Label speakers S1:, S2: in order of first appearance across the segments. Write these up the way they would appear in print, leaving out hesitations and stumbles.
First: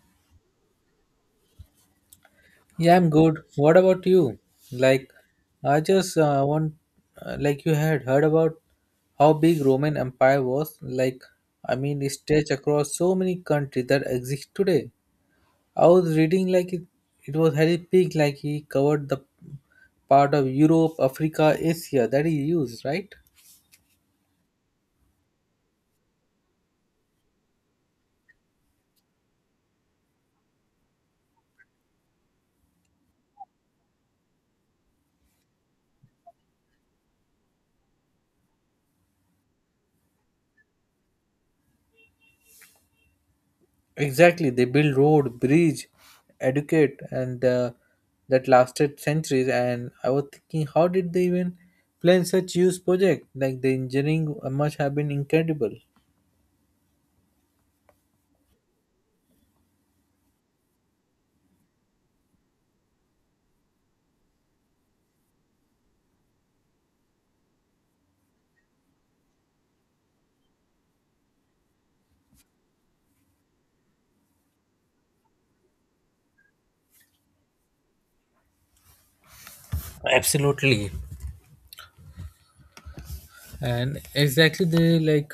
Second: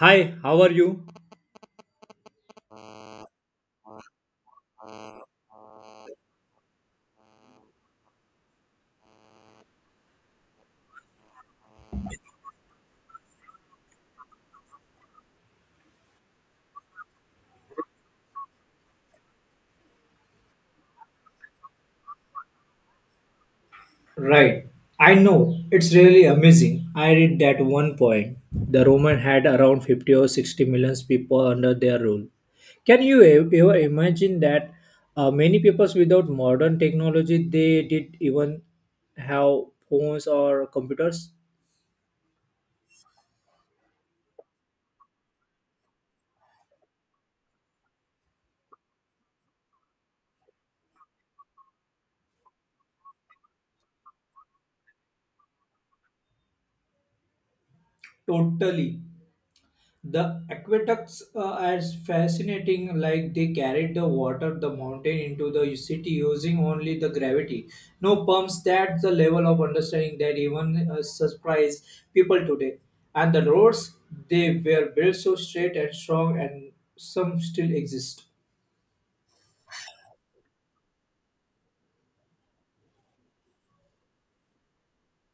S1: Hi, how are you?
S2: Yeah, I'm good. What about you? Like, I just want, like, you had heard about how big Roman Empire was. I mean, it stretched across so many countries that exist today. I was reading like it was very big. Like he covered the part of Europe, Africa, Asia that he used, right?
S1: Right. I know. It's really amazing. I read that one point. The Roman had around 50 or 60 million people under their rule. Can you ever imagine that many peoples without modern technology they did even have phones or computers?
S2: Exactly, they build road, bridge, educate, and that lasted centuries. And I was thinking, how did they even plan such huge project? Like the engineering must have been incredible.
S1: Totally. The aqueducts are fascinating, like they carried the water the mountain into the city using only the gravity. No pumps, that's the level of understanding that even surprise people today. And the roads, they were built so straight and strong, and some still exist.
S2: Absolutely. And exactly, they like.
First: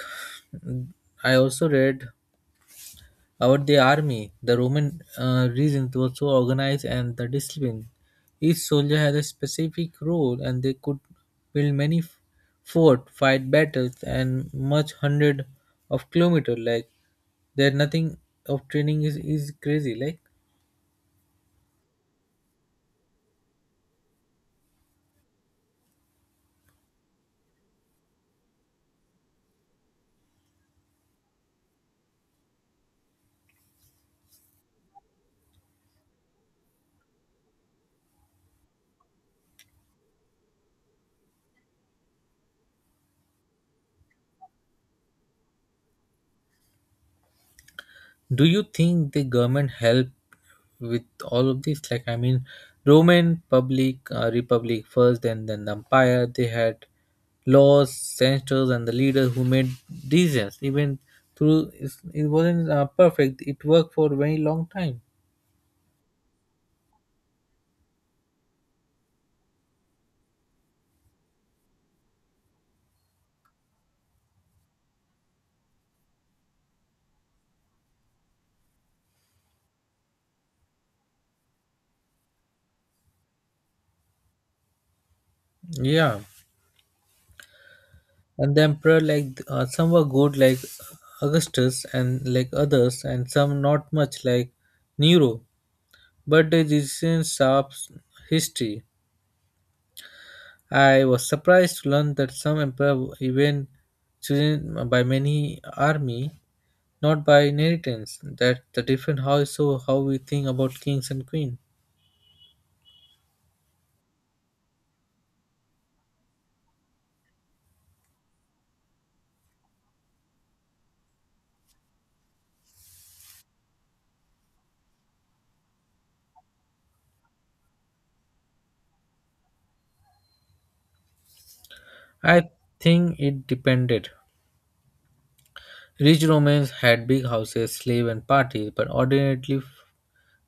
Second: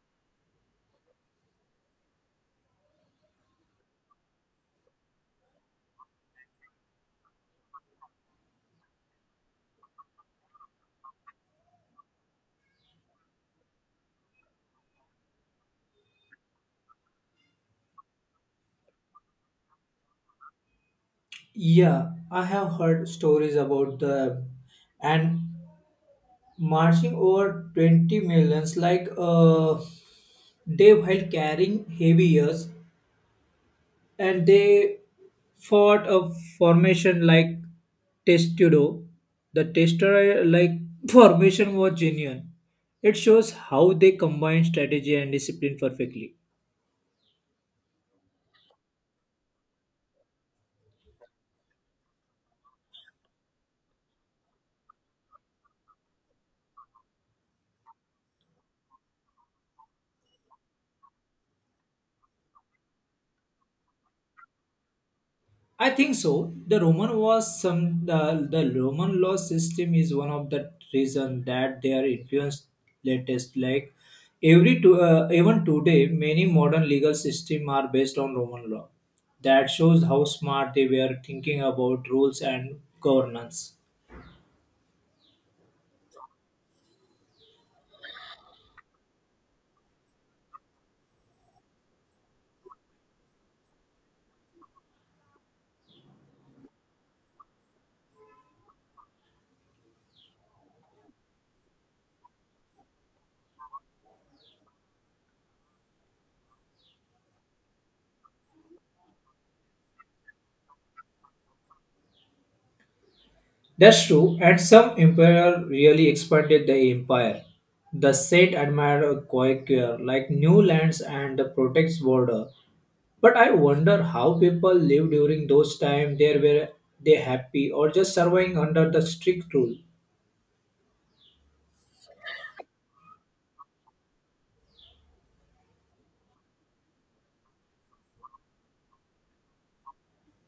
S2: I also read about the army, the Roman regions were so organized and the discipline. Each soldier had a specific role, and they could build many fort, fight battles, and much hundred of kilometer. Like there, nothing of training is crazy. Like,
S1: Yeah, I have heard stories about the and marching over 20 millions like they while carrying heavy years and they fought a formation like testudo. The tester like formation was genuine. It shows how they combine strategy and discipline perfectly.
S2: do you think the government help with all of this? Like, I mean, Roman public, republic first, then the empire, they had laws, senators and the leaders who made decisions even through it wasn't perfect, it worked for a very long time.
S1: I think so. The Roman was some the Roman law system is one of the reason that their influence latest like every to, even today many modern legal system are based on Roman law. That shows how smart they were thinking about rules and governance.
S2: Yeah, and the emperor, like, some were good like Augustus and like others, and some not much like Nero, but the decisions shapes history. I was surprised to learn that some emperors even chosen by many army, not by inheritance. That the different how, so how we think about kings and queen.
S1: That's true, and some emperor really expanded the empire. The Seth admired Guadalquivir like new lands and protects border. But I wonder how people lived during those times. There were they happy or just surviving under the strict rule?
S2: I think it depended. Rich Romans had big houses, slave and parties, but ordinarily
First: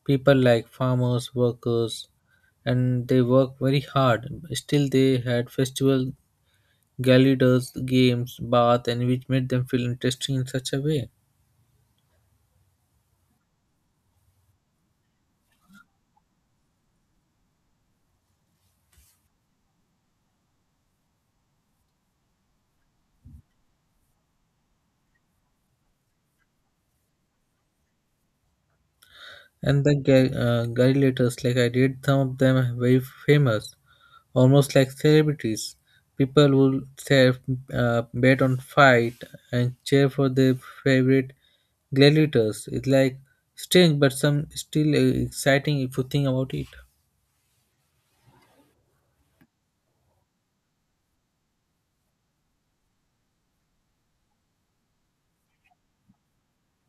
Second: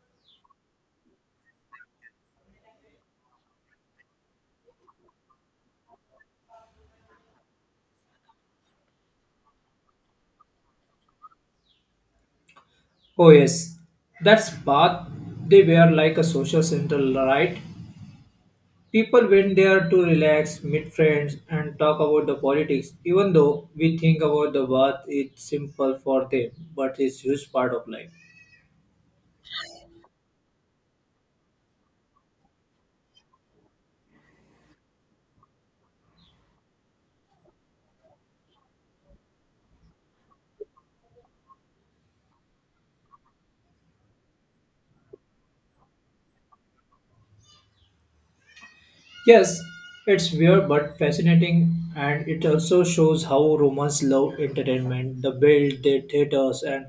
S2: people like farmers, workers, and they work very hard. Still, they had festival, gala, games, bath, and which made them feel interesting in such a way.
S1: Oh yes, that's path. They were like a social center, right? People went there to relax, meet friends, and talk about the politics. Even though we think about the bath, it's simple for them, but it's huge part of life.
S2: And the guy letters, like I did, some of them are very famous, almost like celebrities. People will say, bet on fight and cheer for their favorite gladiators. It's like strange, but some still exciting if you think about it.
S1: Yes, it's weird but fascinating, and it also shows how Romans love entertainment. They built their theaters and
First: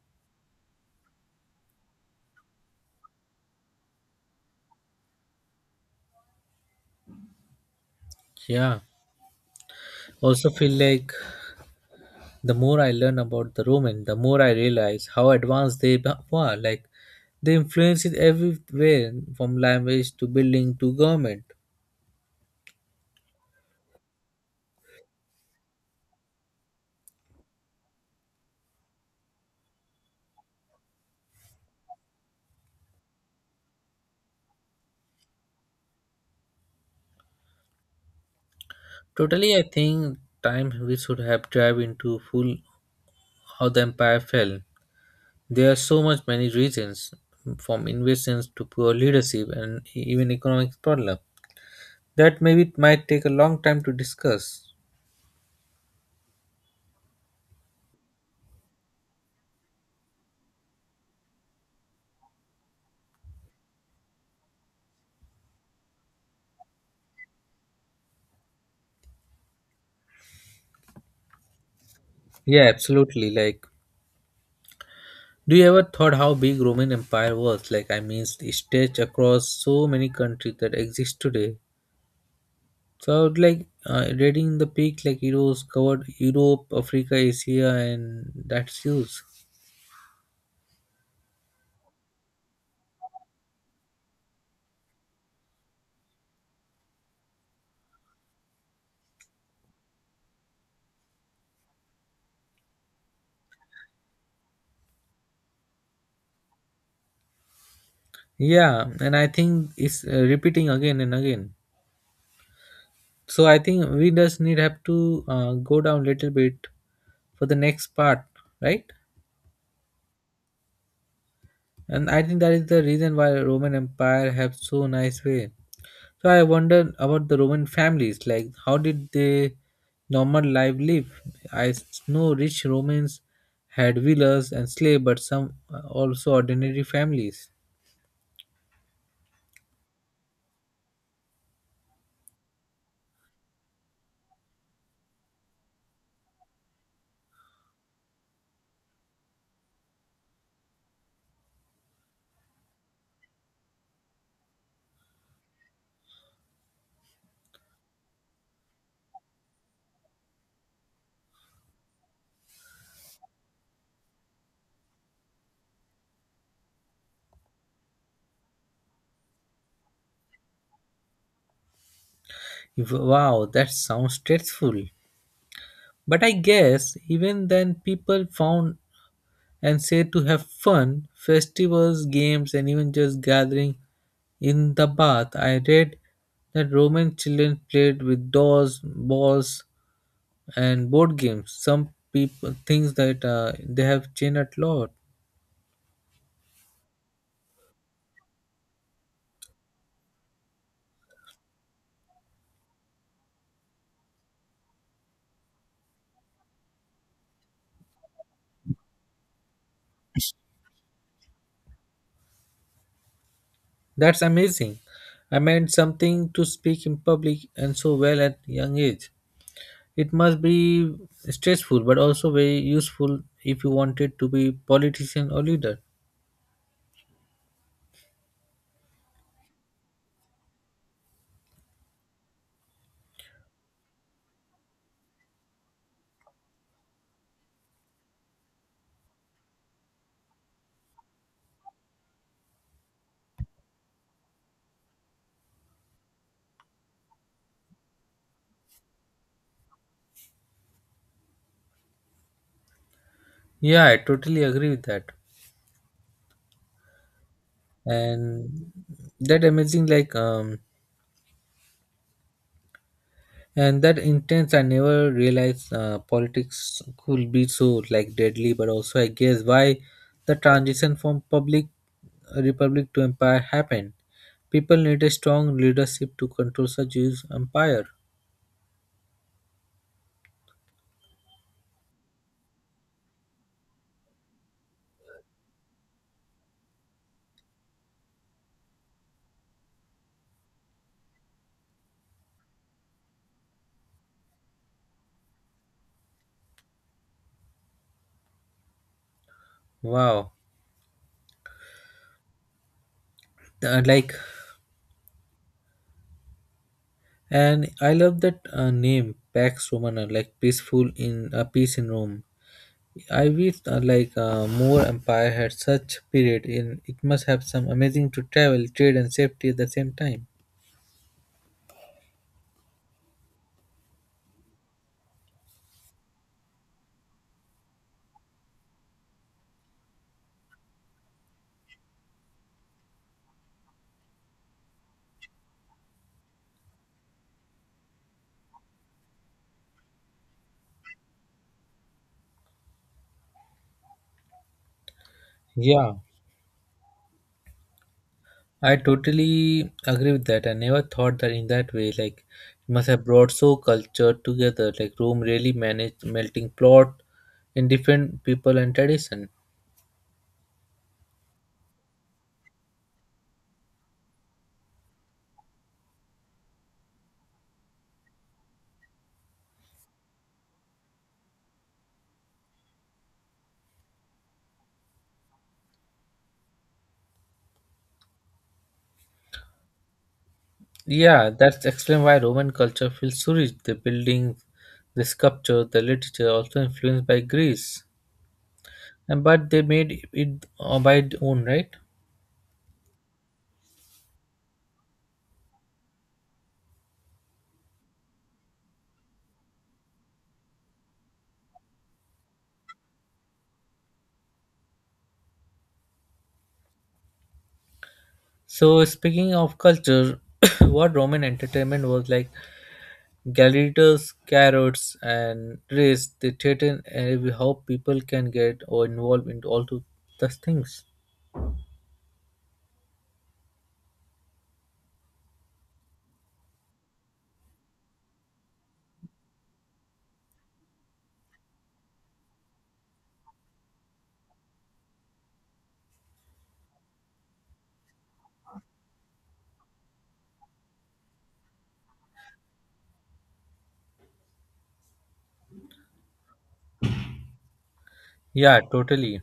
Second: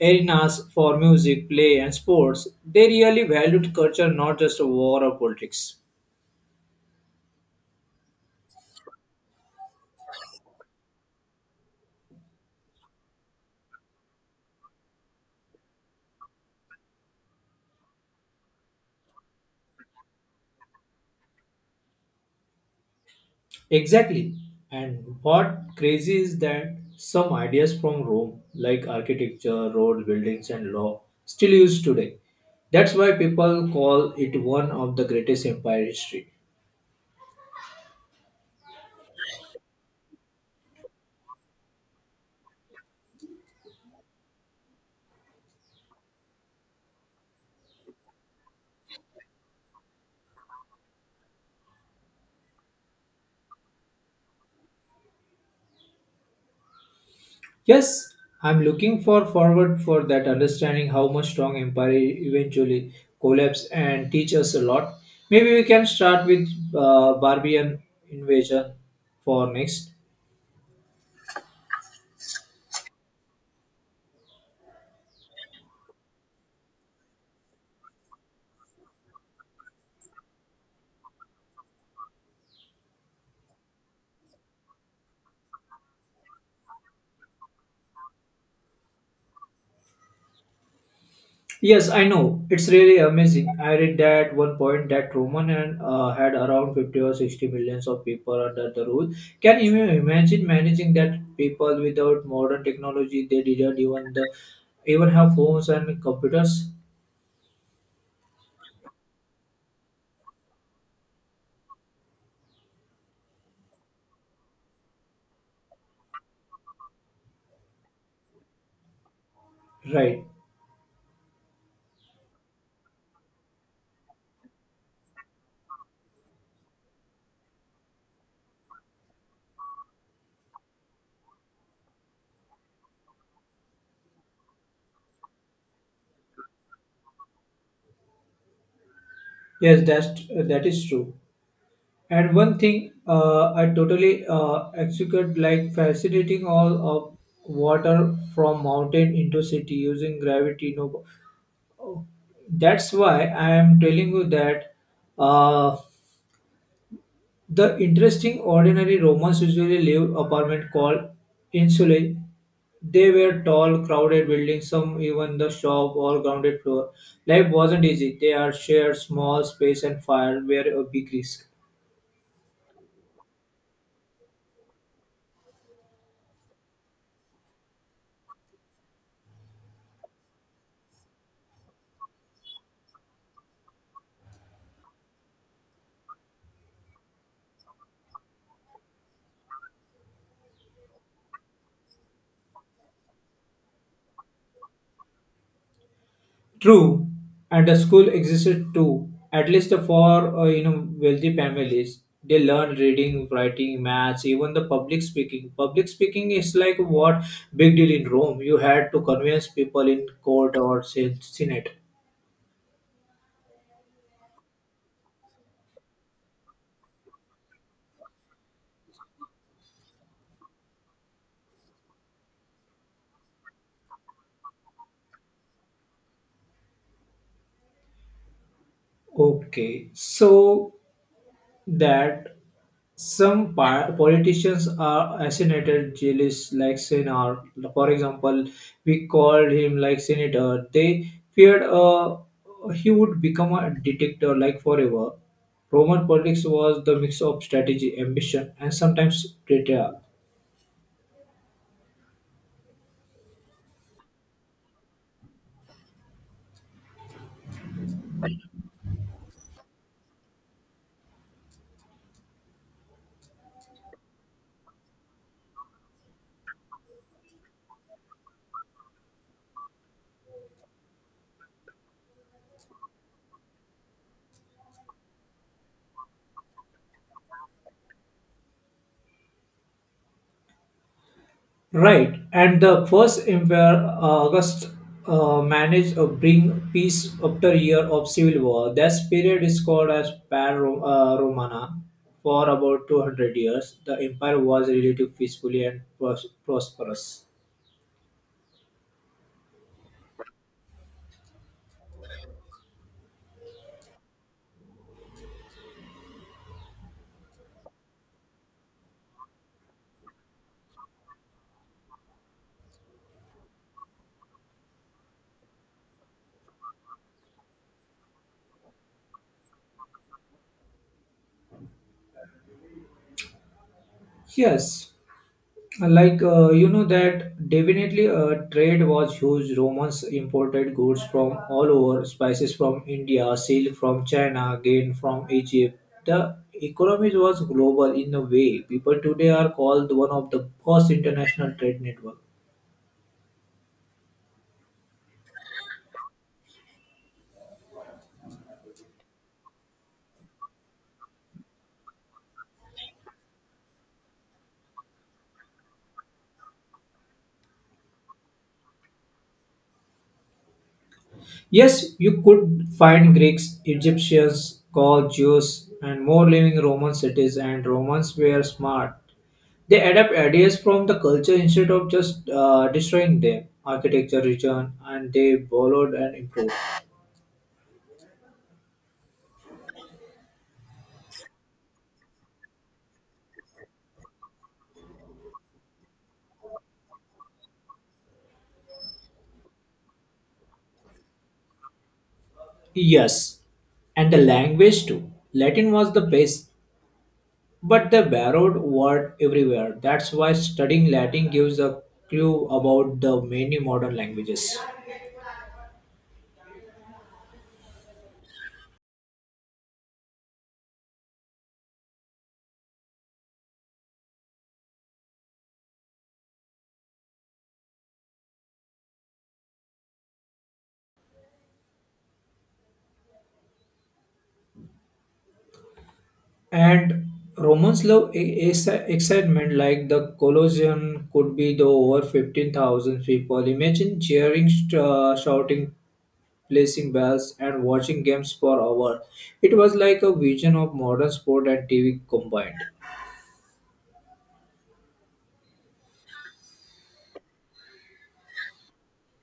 S1: arenas for music, play, and sports. They really valued culture, not just war or politics.
S2: Yeah, also feel like the more I learn about the Roman, the more I realize how advanced they were. Like they influenced everywhere from language to building to government.
S1: Exactly. And what crazy is that some ideas from Rome, like architecture, road buildings, and law, still used today. That's why people call it one of the greatest empire history.
S2: Totally, I think time we should have dive into full how the empire fell. There are so much many reasons, from invasions to poor leadership and even economic problem. That maybe it might take a long time to discuss.
S1: Yes, I'm looking for forward for that understanding how much strong empire eventually collapse and teach us a lot. Maybe we can start with Barbarian invasion for next.
S2: Yeah, absolutely. Like, do you ever thought how big Roman Empire was? Like, I mean, it stretched across so many countries that exist today. So I would like reading the peak like it was covered Europe, Africa, Asia, and that's huge.
S1: Yes, I know. It's really amazing. I read that one point that Roman and had around 50 or 60 millions of people under the rule. Can you imagine managing that people without modern technology? They didn't even the even have phones and computers,
S2: Yeah, and I think it's repeating again and again. So I think we just need have to go down little bit for the next part, right?
S1: right?
S2: And I think that is the reason why Roman Empire have so nice way. So I wonder about the Roman families, like how did they normal life live? I know rich Romans had villas and slave, but some also ordinary families.
S1: Yes, that is true. And one thing I totally execute like facilitating all of water from mountain into city using gravity no that's why I am telling you that uh, the interesting ordinary Romans usually lived apartment called insulae. They were tall, crowded buildings, some even the shop or grounded floor. Life wasn't easy. They are shared small space and fire were a big risk.
S2: Wow, that sounds stressful. But I guess even then, people found and said to have fun, festivals, games, and even just gathering in the bath. I read that Roman children played with dolls, balls, and board games. Some people things that they have changed a lot.
S1: True, and the school existed too. At least for you know wealthy families, they learn reading, writing, maths, even the public speaking. Public speaking is like what big deal in Rome. You had to convince people in court or senate.
S2: That's amazing. I meant something to speak in public and so well at young age. It must be stressful, but also very useful if you wanted to be politician or leader.
S1: Okay, so that some politicians are assassinated jealous like senator, for example, we called him like senator they feared he would become a dictator like forever. Roman politics was the mix of strategy ambition and sometimes data.
S2: Yeah, I totally agree with that. And that amazing, like, and that intense, I never realized politics could be so like deadly. But also, I guess why the transition from public, republic to empire happened. People need a strong leadership to control such huge empire.
S1: Right, and the first empire, August, managed to bring peace after year of civil war. This period is called as Romana. For about 200 years, the empire was relatively peacefully and prosperous.
S2: Wow. Uh, like, and I love that name Pax Romana, like peaceful in, peace in Rome. I wish more empire had such period. In it must have some amazing to travel, trade, and safety at the same time.
S1: Yes, like you know that definitely trade was huge. Romans imported goods from all over: spices from India, silk from China, grain from Egypt. The economy was global in a way people today are called one of the first international trade network.
S2: Yeah, I totally agree with that. I never thought that in that way. Like it must have brought so culture together. Like Rome really managed melting plot in different people and tradition.
S1: Yes, you could find Greeks, Egyptians, Gauls, Jews and more living Roman cities, and Romans were smart. They adapt ideas from the culture instead of just destroying them. Architecture region and they borrowed and improved.
S2: Yeah, that's explain why Roman culture feels so rich. The buildings, the sculpture, the literature also influenced by Greece, and but they made it by their own, right?
S1: Yes, and the language too. Latin was the base, but they borrowed word everywhere. That's why studying Latin gives a clue about the many modern languages.
S2: So speaking of culture, what Roman entertainment was like gladiators, carrots, and race. They threaten and how people can get or involved into all to those things.
S1: And Romans love excitement like the Colosseum could be the over 15,000 people. Imagine cheering, shouting, placing bells, and watching games for hours. It was like a vision of modern sport and TV combined.
S2: Yeah, totally.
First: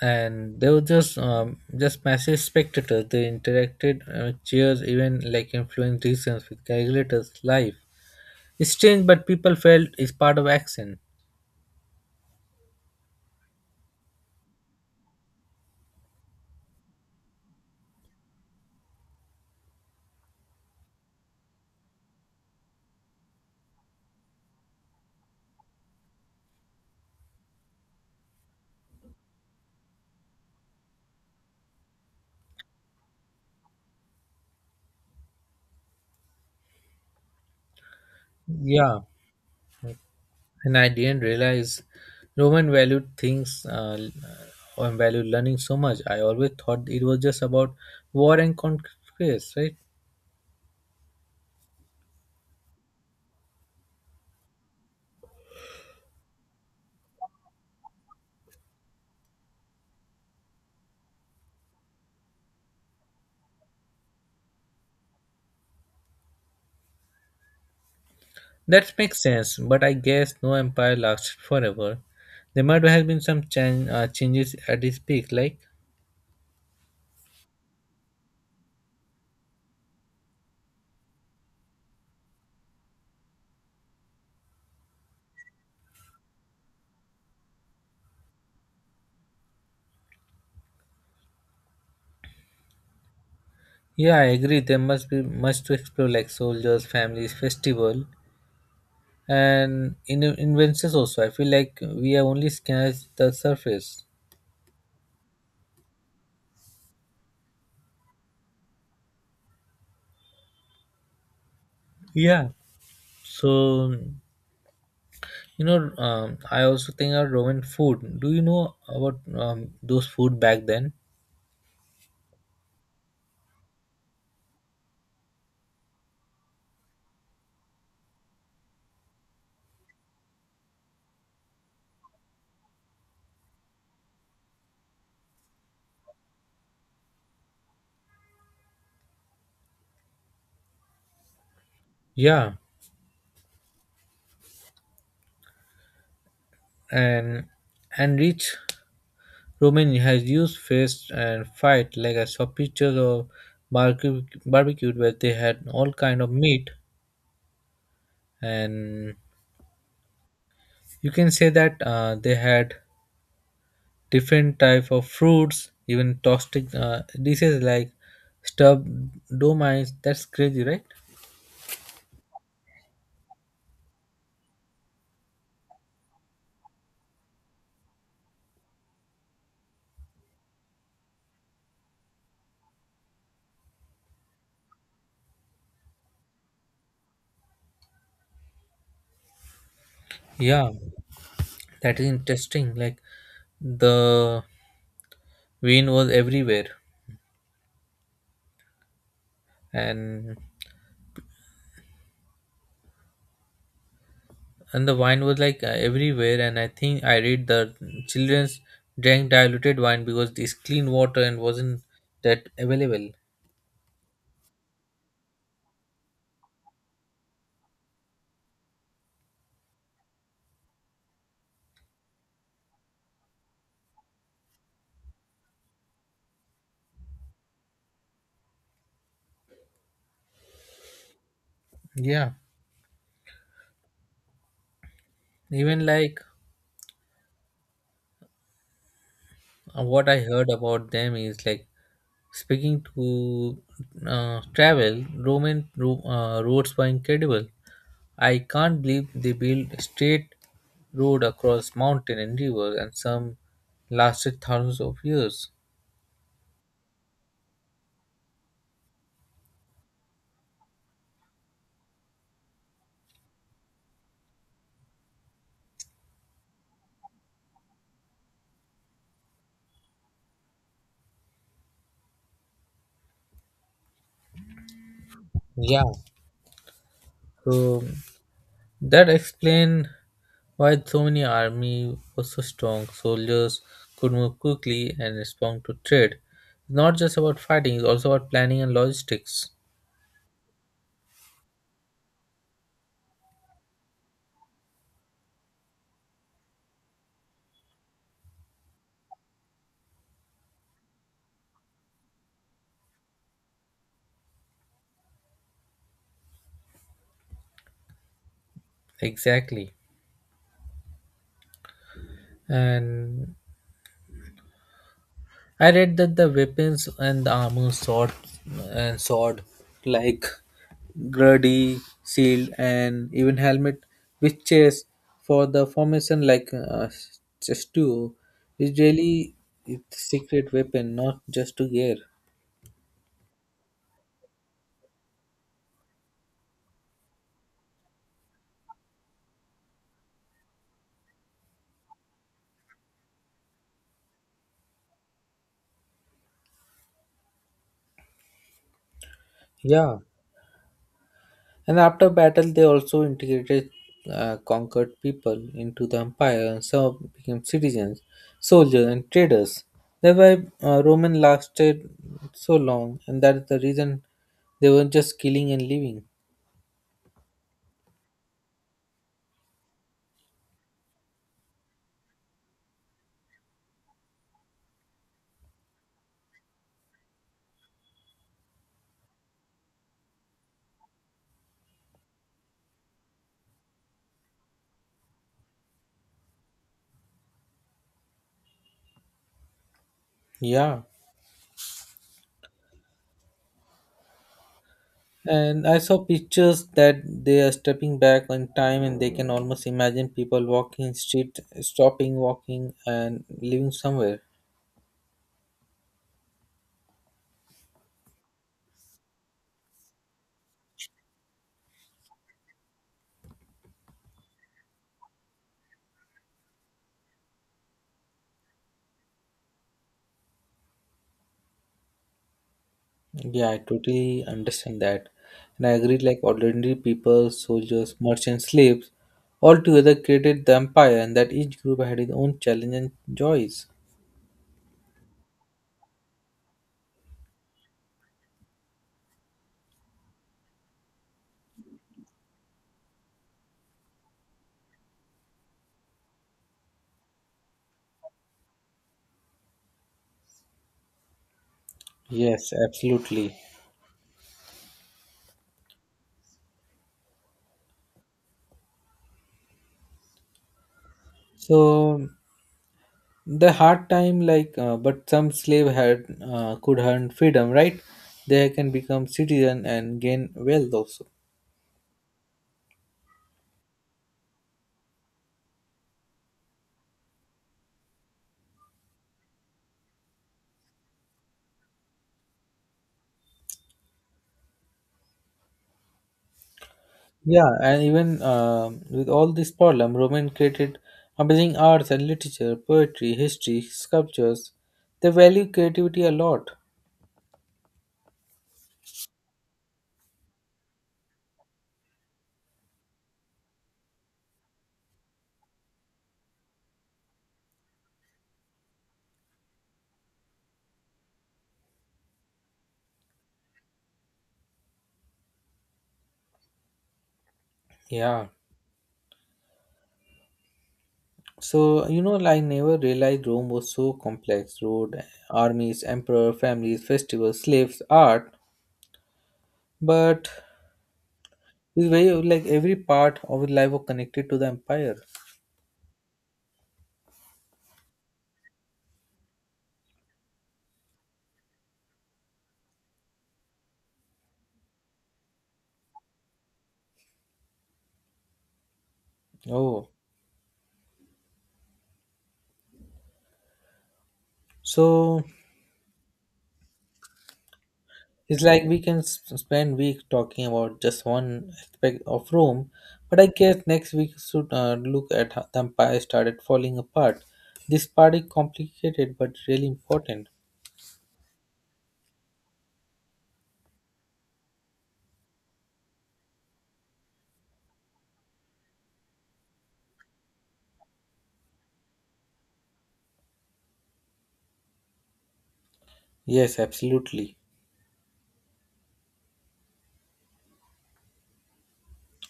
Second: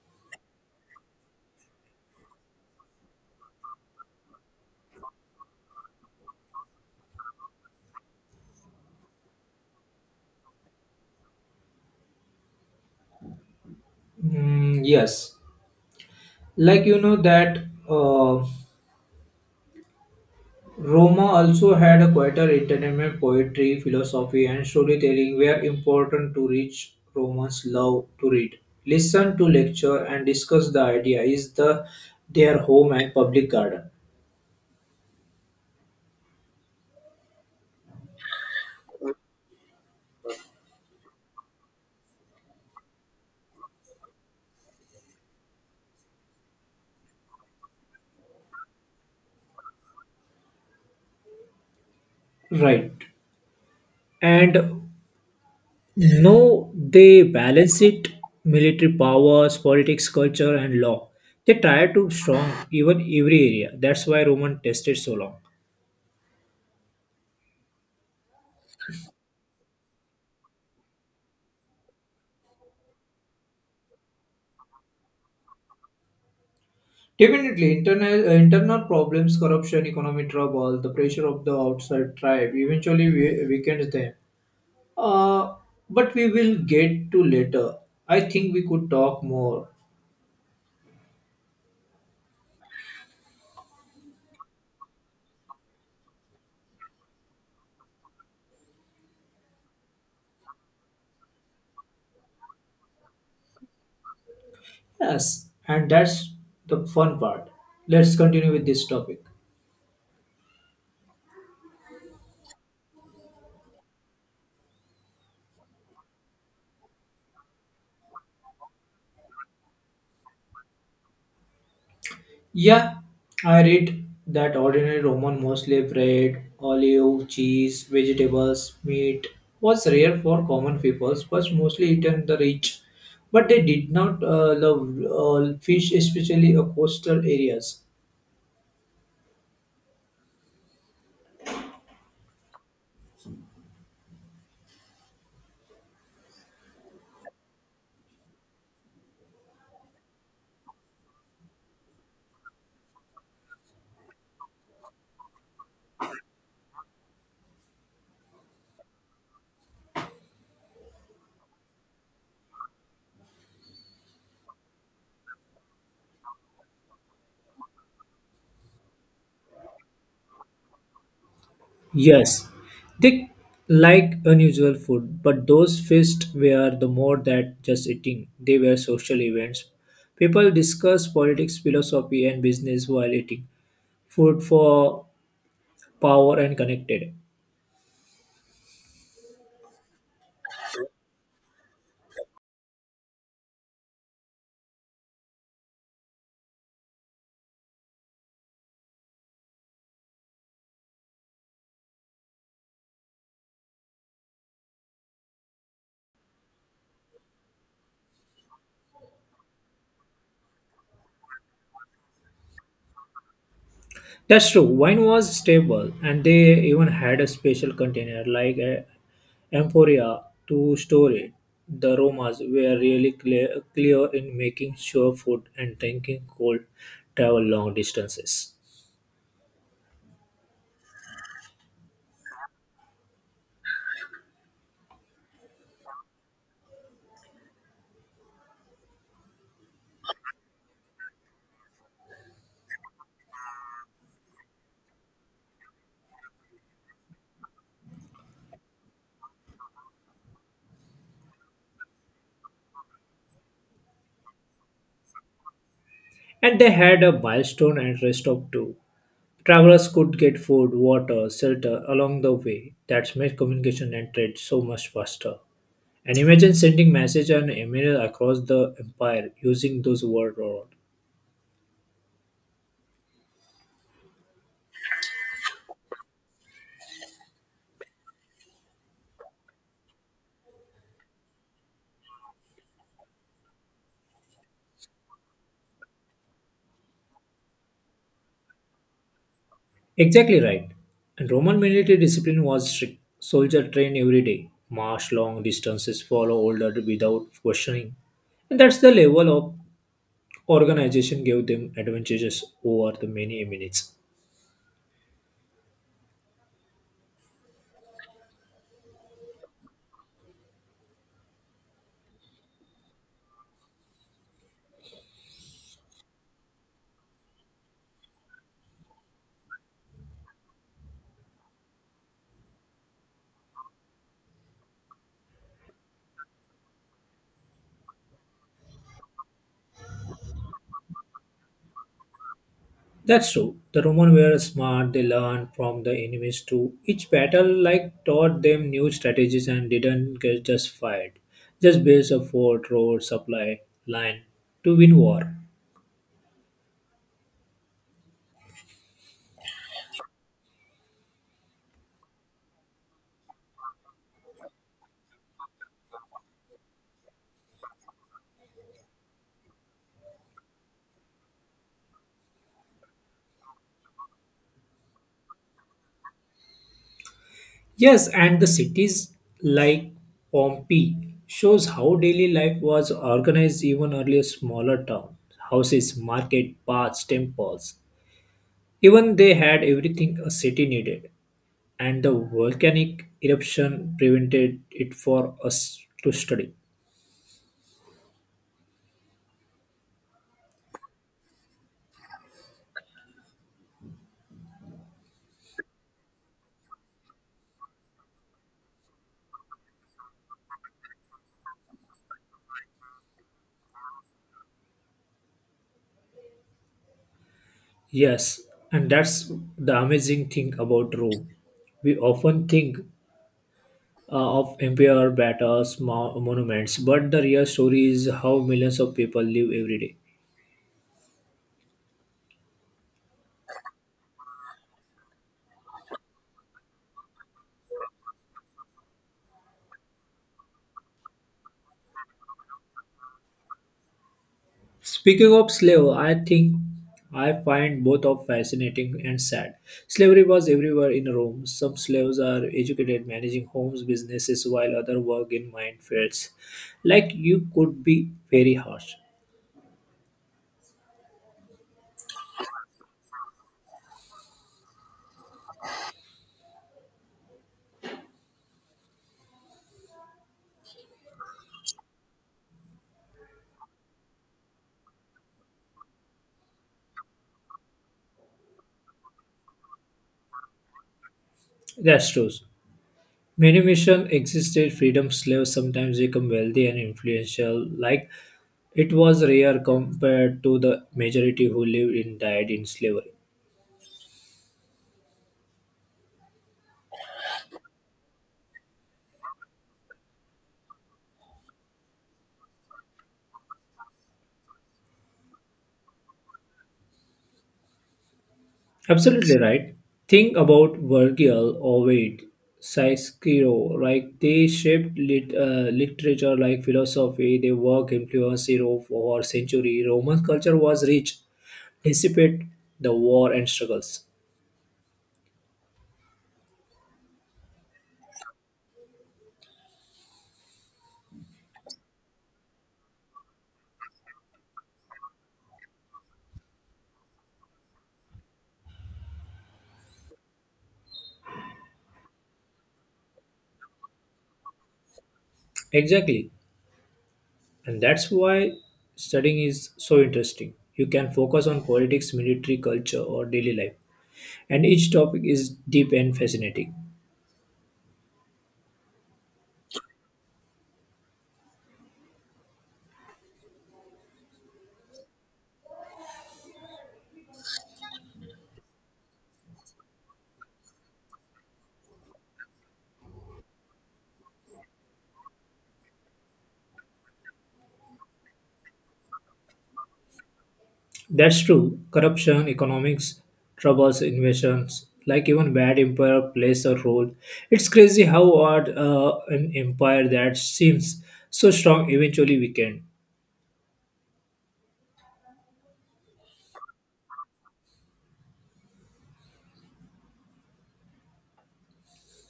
S2: And they were just massive spectators. They interacted, cheers, even like influenced decisions with gladiators' life. It's strange, but people felt it's part of action.
S1: Mm, yes, like you know that. Uh, Roma also had a quieter entertainment: poetry, philosophy, and storytelling were important to reach. Romans love to read, listen to lecture, and discuss the idea is the their home and public garden.
S2: Yeah. And I didn't realize Roman valued things, and valued learning so much. I always thought it was just about war and conquest, right?
S1: Right. And no, they balance it: military powers, politics, culture, and law. They try to strong even every area. That's why Roman tested so long.
S2: That makes sense, but I guess no empire lasted forever. There might have been some changes at its peak, like
S1: Definitely, internal problems, corruption, economic trouble, the pressure of the outside tribe eventually weakens them. Uh, but we will get to later. I think we could talk more.
S2: yeah, I agree. There must be much to explore, like soldiers, families, festival, and in inventions also. I feel like we have only scratched the surface.
S1: Yes, and that's the fun part. Let's continue with this topic.
S2: Yeah. So you know, I also think of Roman food. Do you know about those food back then?
S1: Yeah, I read that ordinary Roman mostly bread, olive, cheese, vegetables, meat was rare for common people, but mostly eaten the rich. But they did not love fish, especially coastal areas.
S2: Yeah, and and rich Roman has used fist and fight. Like I saw pictures of barbecued where they had all kind of meat, and you can say that they had different type of fruits, even toxic dishes like stuffed domites. That's crazy, right?
S1: Yes, they like unusual food, but those feasts were the more that just eating. They were social events. People discuss politics, philosophy, and business while eating. Food for power and connected.
S2: Yeah, that is interesting. Like the Wine was everywhere, and and the wine was like, everywhere. And I think I read the childrens drank diluted wine because it's clean water and wasn't that available.
S1: That's true. Wine was stable, and they even had a special container like a amphoria to store it. The Romans were really clear in making sure food and drinking cold travel long distances.
S2: Yeah, even like, what I heard about them is like speaking to, travel, Roman roads were incredible. I can't believe they built a straight road across mountain and river, and some lasted thousands of years.
S1: And they had a milestone and rest stop too. Travelers could get food, water, shelter along the way. That's made communication and trade so much faster. And imagine sending message and email across the empire using those word or
S2: Yeah. So that explained why so many army was so strong. Soldiers could move quickly and respond to trade. It's not just about fighting, it's also about planning and logistics.
S1: exactly right. And Roman military discipline was strict. Soldier trained every day, march long distances, follow order without questioning. And that's the level of organization gave them advantages over the many eminence.
S2: Exactly. And I read that the weapons and the armor, sword like gruddy, shield and even helmet which chase for the formation like, just two is really it's secret weapon not just to gear.
S1: That's true. The Romans were smart, they learned from the enemies too. Each battle like taught them new strategies and didn't get just fight. Just build a fort, road, supply line to win war.
S2: Yeah, and after battle, they also integrated conquered people into the empire, and some became citizens, soldiers, and traders. That's why Roman lasted so long, and that is the reason they weren't just killing and leaving.
S1: Yes, and the cities like Pompeii shows how daily life was organized even earlier smaller towns. Houses, market, baths, temples. Even they had everything a city needed, and the volcanic eruption prevented it for us to study.
S2: Yeah, and I saw pictures that they are stepping back on time, and they can almost imagine people walking in street, stopping walking, and living somewhere.
S1: Yes, and that's the amazing thing about Rome. We often think of empire, battles, monuments, but the real story is how millions of people live every day.
S2: Yeah, I totally understand that. And I agree, like ordinary people, soldiers, merchants, slaves, all together created the empire and that each group had its own challenge and joys.
S1: Speaking of slave, I think I find both of fascinating and sad. Slavery was everywhere in Rome. Some slaves are educated, managing homes, businesses, while others work in minefields. Like you could be very harsh.
S2: Yes, absolutely. So the hard time like, but some slave had, could earn freedom, right? They can become citizen and gain wealth also.
S1: That's true. Many missions existed. Freedom slaves sometimes become wealthy and influential. Like it was rare compared to the majority who lived and died in slavery.
S2: Yeah, and even with all this problem, Roman created amazing arts and literature, poetry, history, sculptures. They value creativity a lot.
S1: Absolutely right. Think about Virgil, Ovid, Cicero, like they shaped literature like philosophy. Their work influenced Europe for century. Roman culture was rich, dissipate the war and struggles.
S2: Yeah. So, you know, I never realized Rome was so complex, road, armies, emperor, families, festivals, slaves, art. But it's very like every part of life was connected to the empire.
S1: Exactly. And that's why studying is so interesting. You can focus on politics, military, culture, or daily life. And each topic is deep and fascinating.
S2: Oh. So, it's like we can spend week talking about just one aspect of Rome, but I guess next week we should look at how the empire started falling apart. This part is complicated but really important.
S1: That's true. Corruption, economics, troubles, invasions, like even bad empire plays a role. It's crazy how odd an empire that seems so strong eventually weakened.
S2: Yes, absolutely.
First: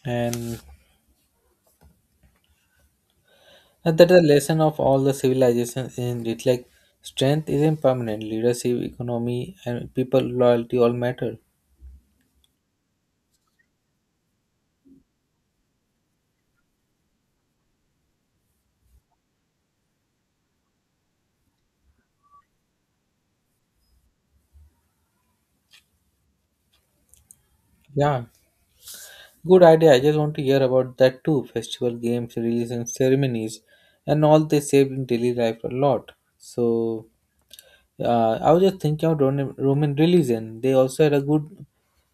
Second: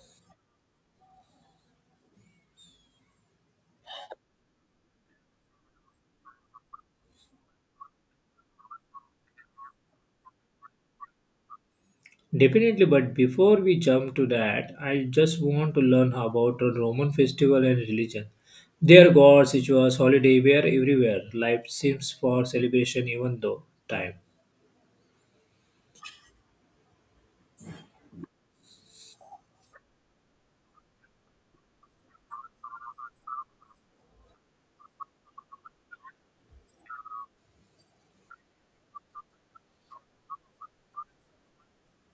S2: And that's the lesson of all the civilizations in it. Like strength is impermanent, leadership, economy, and people loyalty all matter.
S1: Definitely, but before we jump to that, I just want to learn about the Roman festival and religion. Their gods, rituals, holiday were everywhere. Life seems for celebration even though time.
S2: Yeah, good idea. I just want to hear about that too. Festival games, religion, ceremonies, and all they saved in daily life a lot. So I was just thinking about Roman religion. They also had a good.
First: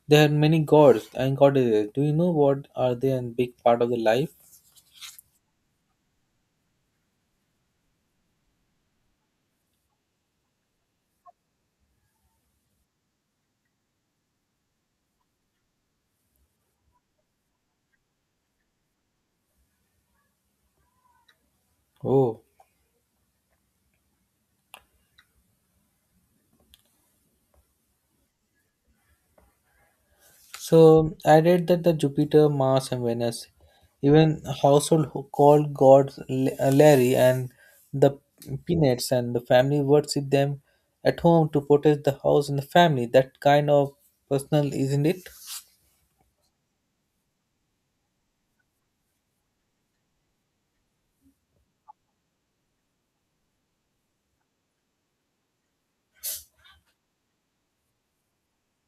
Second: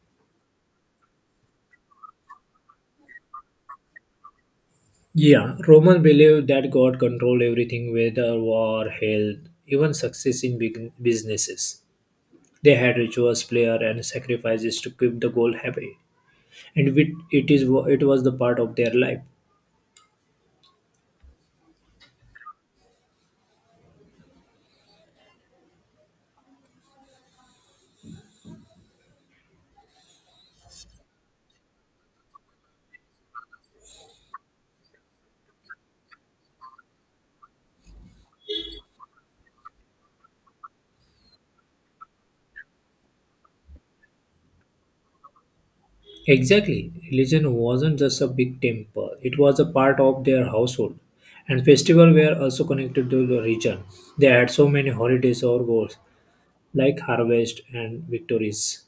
S2: They had many gods and goddesses. Do you know what are they and big part of the life?
S1: Yeah, Romans believed that God controlled everything, whether war, health, even success in big businesses. They had rituals, prayer, and sacrifices to keep the goal happy, and it is it was the part of their life.
S2: Oh, so I read that the Jupiter, Mars, and Venus, even household called gods, Larry and the peanuts, and the family worship them at home to protect the house and the family. That kind of personal, isn't it?
S1: Exactly, religion wasn't just a big temple; it was a part of their household, and festivals were also connected to the region. They had so many holidays or goals, like harvest and victories.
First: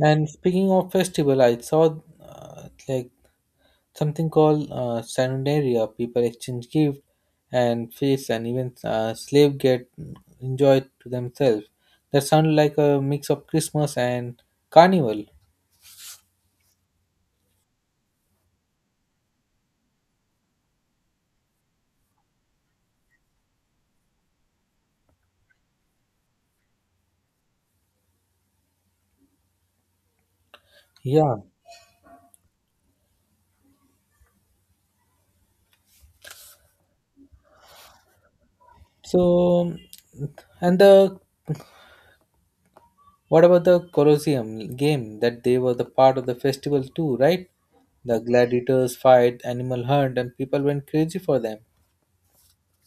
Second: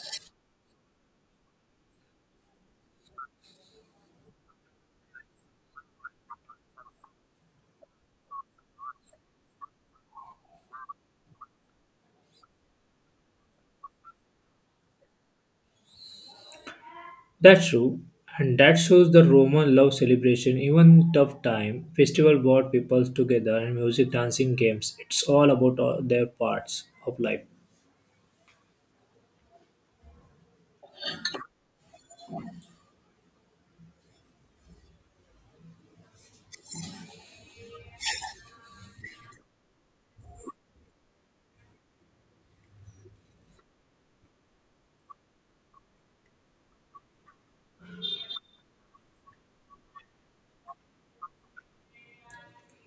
S2: And speaking of festival, I saw, something called Saturnalia. People exchange gifts and feasts, and even slave get enjoyed to themselves. That sounds like a mix of Christmas and carnival.
S1: That's true, and that shows the Roman love celebration. Even in tough time, festival brought people together, and music, dancing, games. It's all about all their parts of life.
S2: Yeah. So, and the what about the Colosseum game? That they were the part of the festival too, right? The gladiators fight, animal hunt, and people went crazy for them.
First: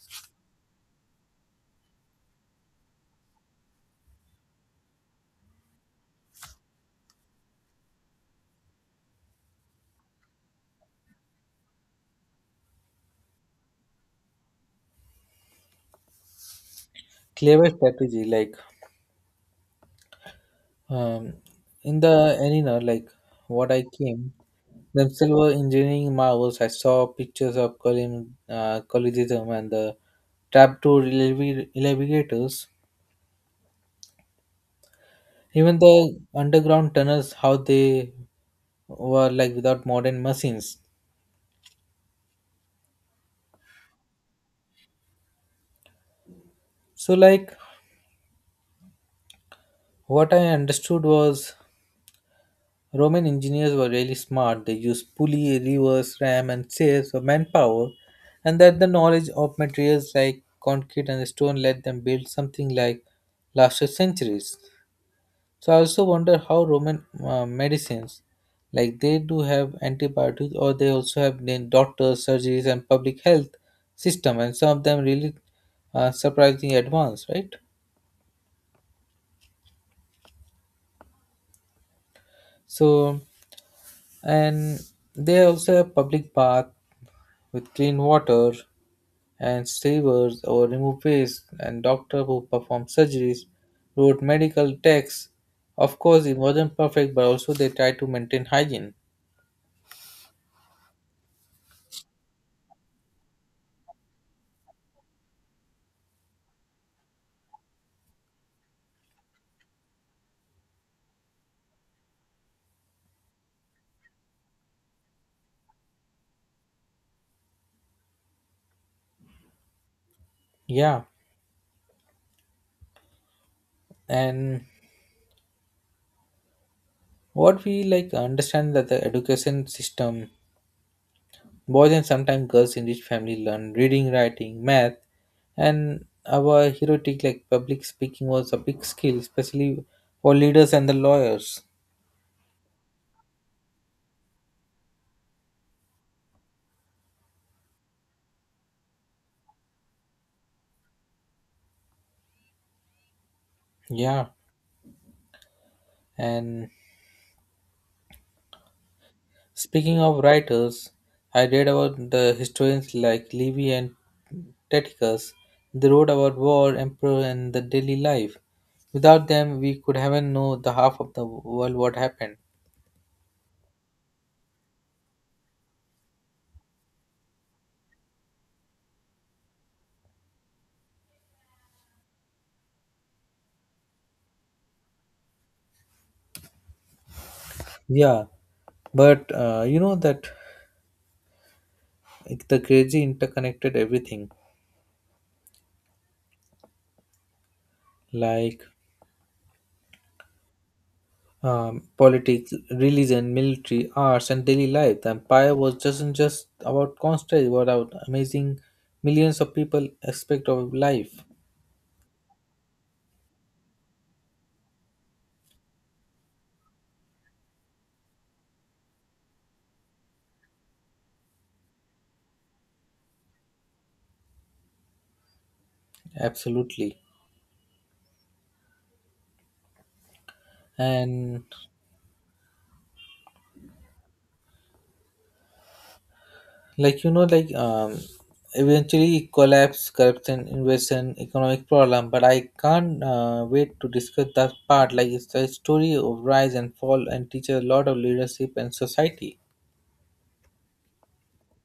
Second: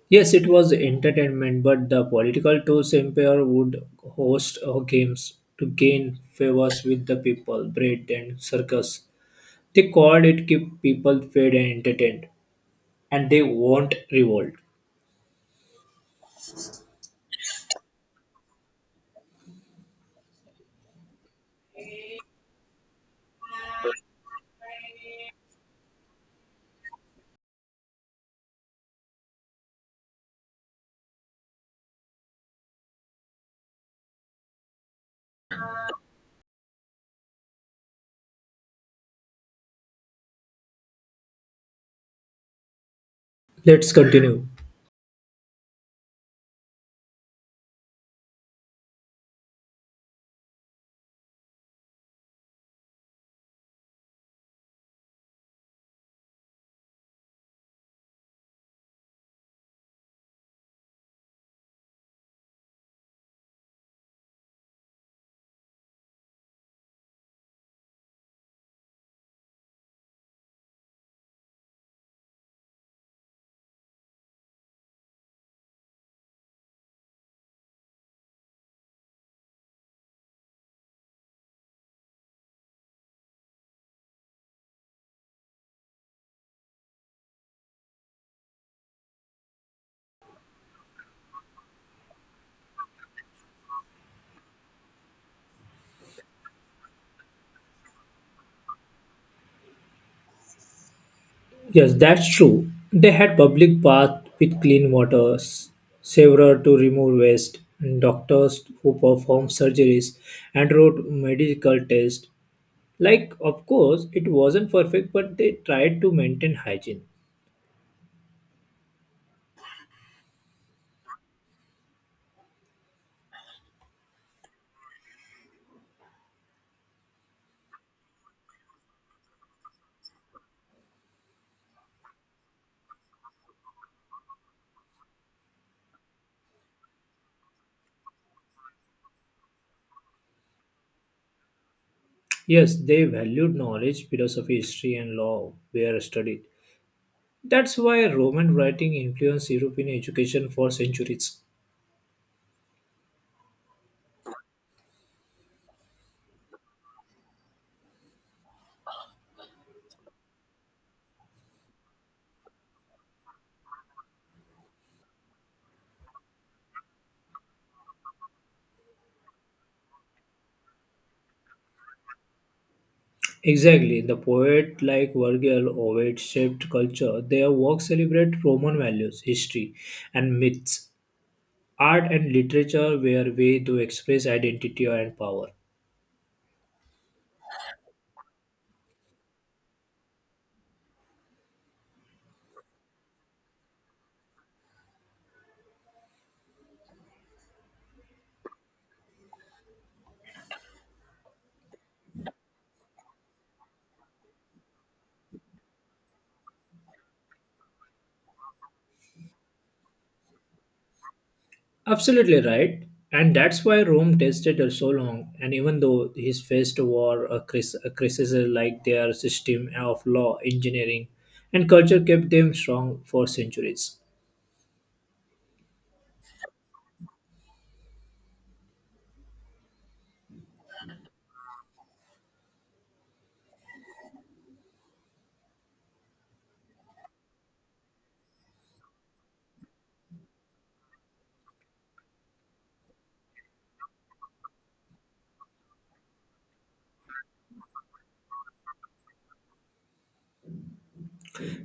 S1: Yes, it was entertainment, but the political tools empire would host games to gain favors with the people, bread and circus. They called it keep people fed and entertained, and they won't revolt.
S2: Clever strategy. Like, Um, in the arena, like, what I came, themselves were engineering marvels. I saw pictures of column, collegism and the trapdoor elevators, even the underground tunnels, how they were like without modern machines.
S1: Let's continue.
S2: So, like what I understood was Roman engineers were really smart. They used pulley, rivers, ram, and sails of manpower, and that the knowledge of materials like concrete and stone let them build something like lasted centuries. So I also wonder how Roman medicines, like they do have antibiotics, or they also have then doctors, surgeries, and public health system, and some of them really surprisingly advanced, right? So and they also have public bath with clean water and savers or remove waste, and doctor who performed surgeries, wrote medical texts. Of course, it wasn't perfect, but also they tried to maintain hygiene.
S1: Yes, that's true. They had public baths with clean water, several to remove waste, and doctors who performed surgeries, and wrote medical tests. Like, of course, it wasn't perfect, but they tried to maintain hygiene.
S2: Yeah, and what we like understand that the education system, boys and sometimes girls in rich family learn reading, writing, math, and our heroic like public speaking was a big skill, especially for leaders and the lawyers.
S1: Yes, they valued knowledge, philosophy, history, and law were studied. That's why Roman writing influenced European education for centuries.
S2: Yeah, and speaking of writers, I read about the historians like Livy and Tacitus. They wrote about war, emperor, and the daily life. Without them, we could haven't know the half of the world what happened.
S1: Exactly. The poet like Virgil, Ovid shaped culture. Their works celebrate Roman values, history, and myths. Art and literature were a way to express identity and power.
S2: Yeah, but you know that it- the crazy interconnected everything like, politics, religion, military, arts, and daily life. The empire was just about conquest, it was about amazing millions of people aspect of life.
S1: Absolutely right. And that's why Rome tasted her so long. And even though his faced war, a a criticism like their system of law, engineering, and culture kept them strong for centuries.
S2: Absolutely. And like you know, like eventually collapse, corruption, invasion, economic problem. But I can't wait to discuss that part. Like it's a story of rise and fall and teaches a lot of leadership and society.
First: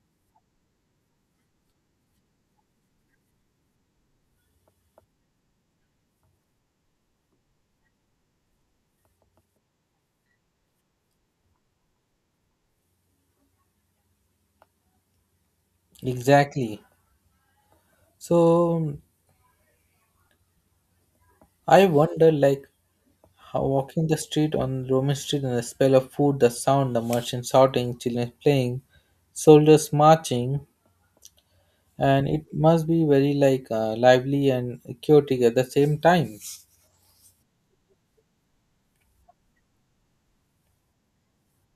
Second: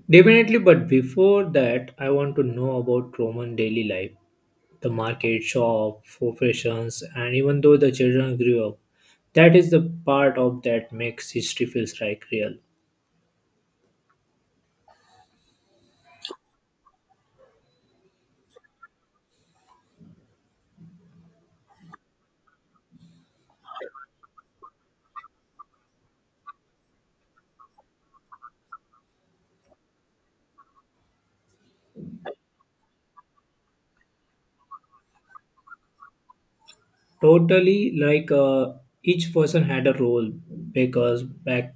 S1: Definitely, but before that, I want to know about Roman daily life: the market, shop, professions, and even though the children grew up. That is the part of that makes history feels like real.
S2: Exactly. So I wonder, like, how walking the street on Roman street and the smell of food, the sound, the merchants shouting, children playing, soldiers marching. And it must be very like, lively and chaotic at the same time.
S1: Totally, like each person had a role: bakers, back,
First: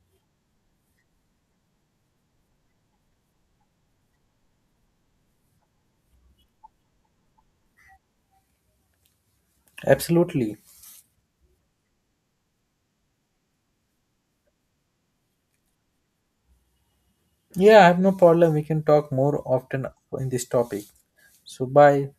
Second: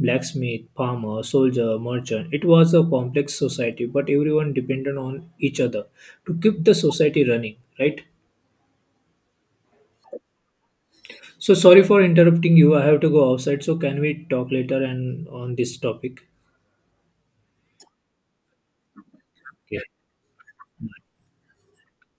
S1: blacksmith, farmer, soldier, merchant. It was a complex society, but everyone depended on each other to keep the society running, right?
S2: Absolutely.
S1: So sorry for interrupting you. I have to go outside. So can we talk later and on this topic?
S2: Yeah, I have no problem, we can talk more often
S1: Okay.
S2: in this topic. So bye.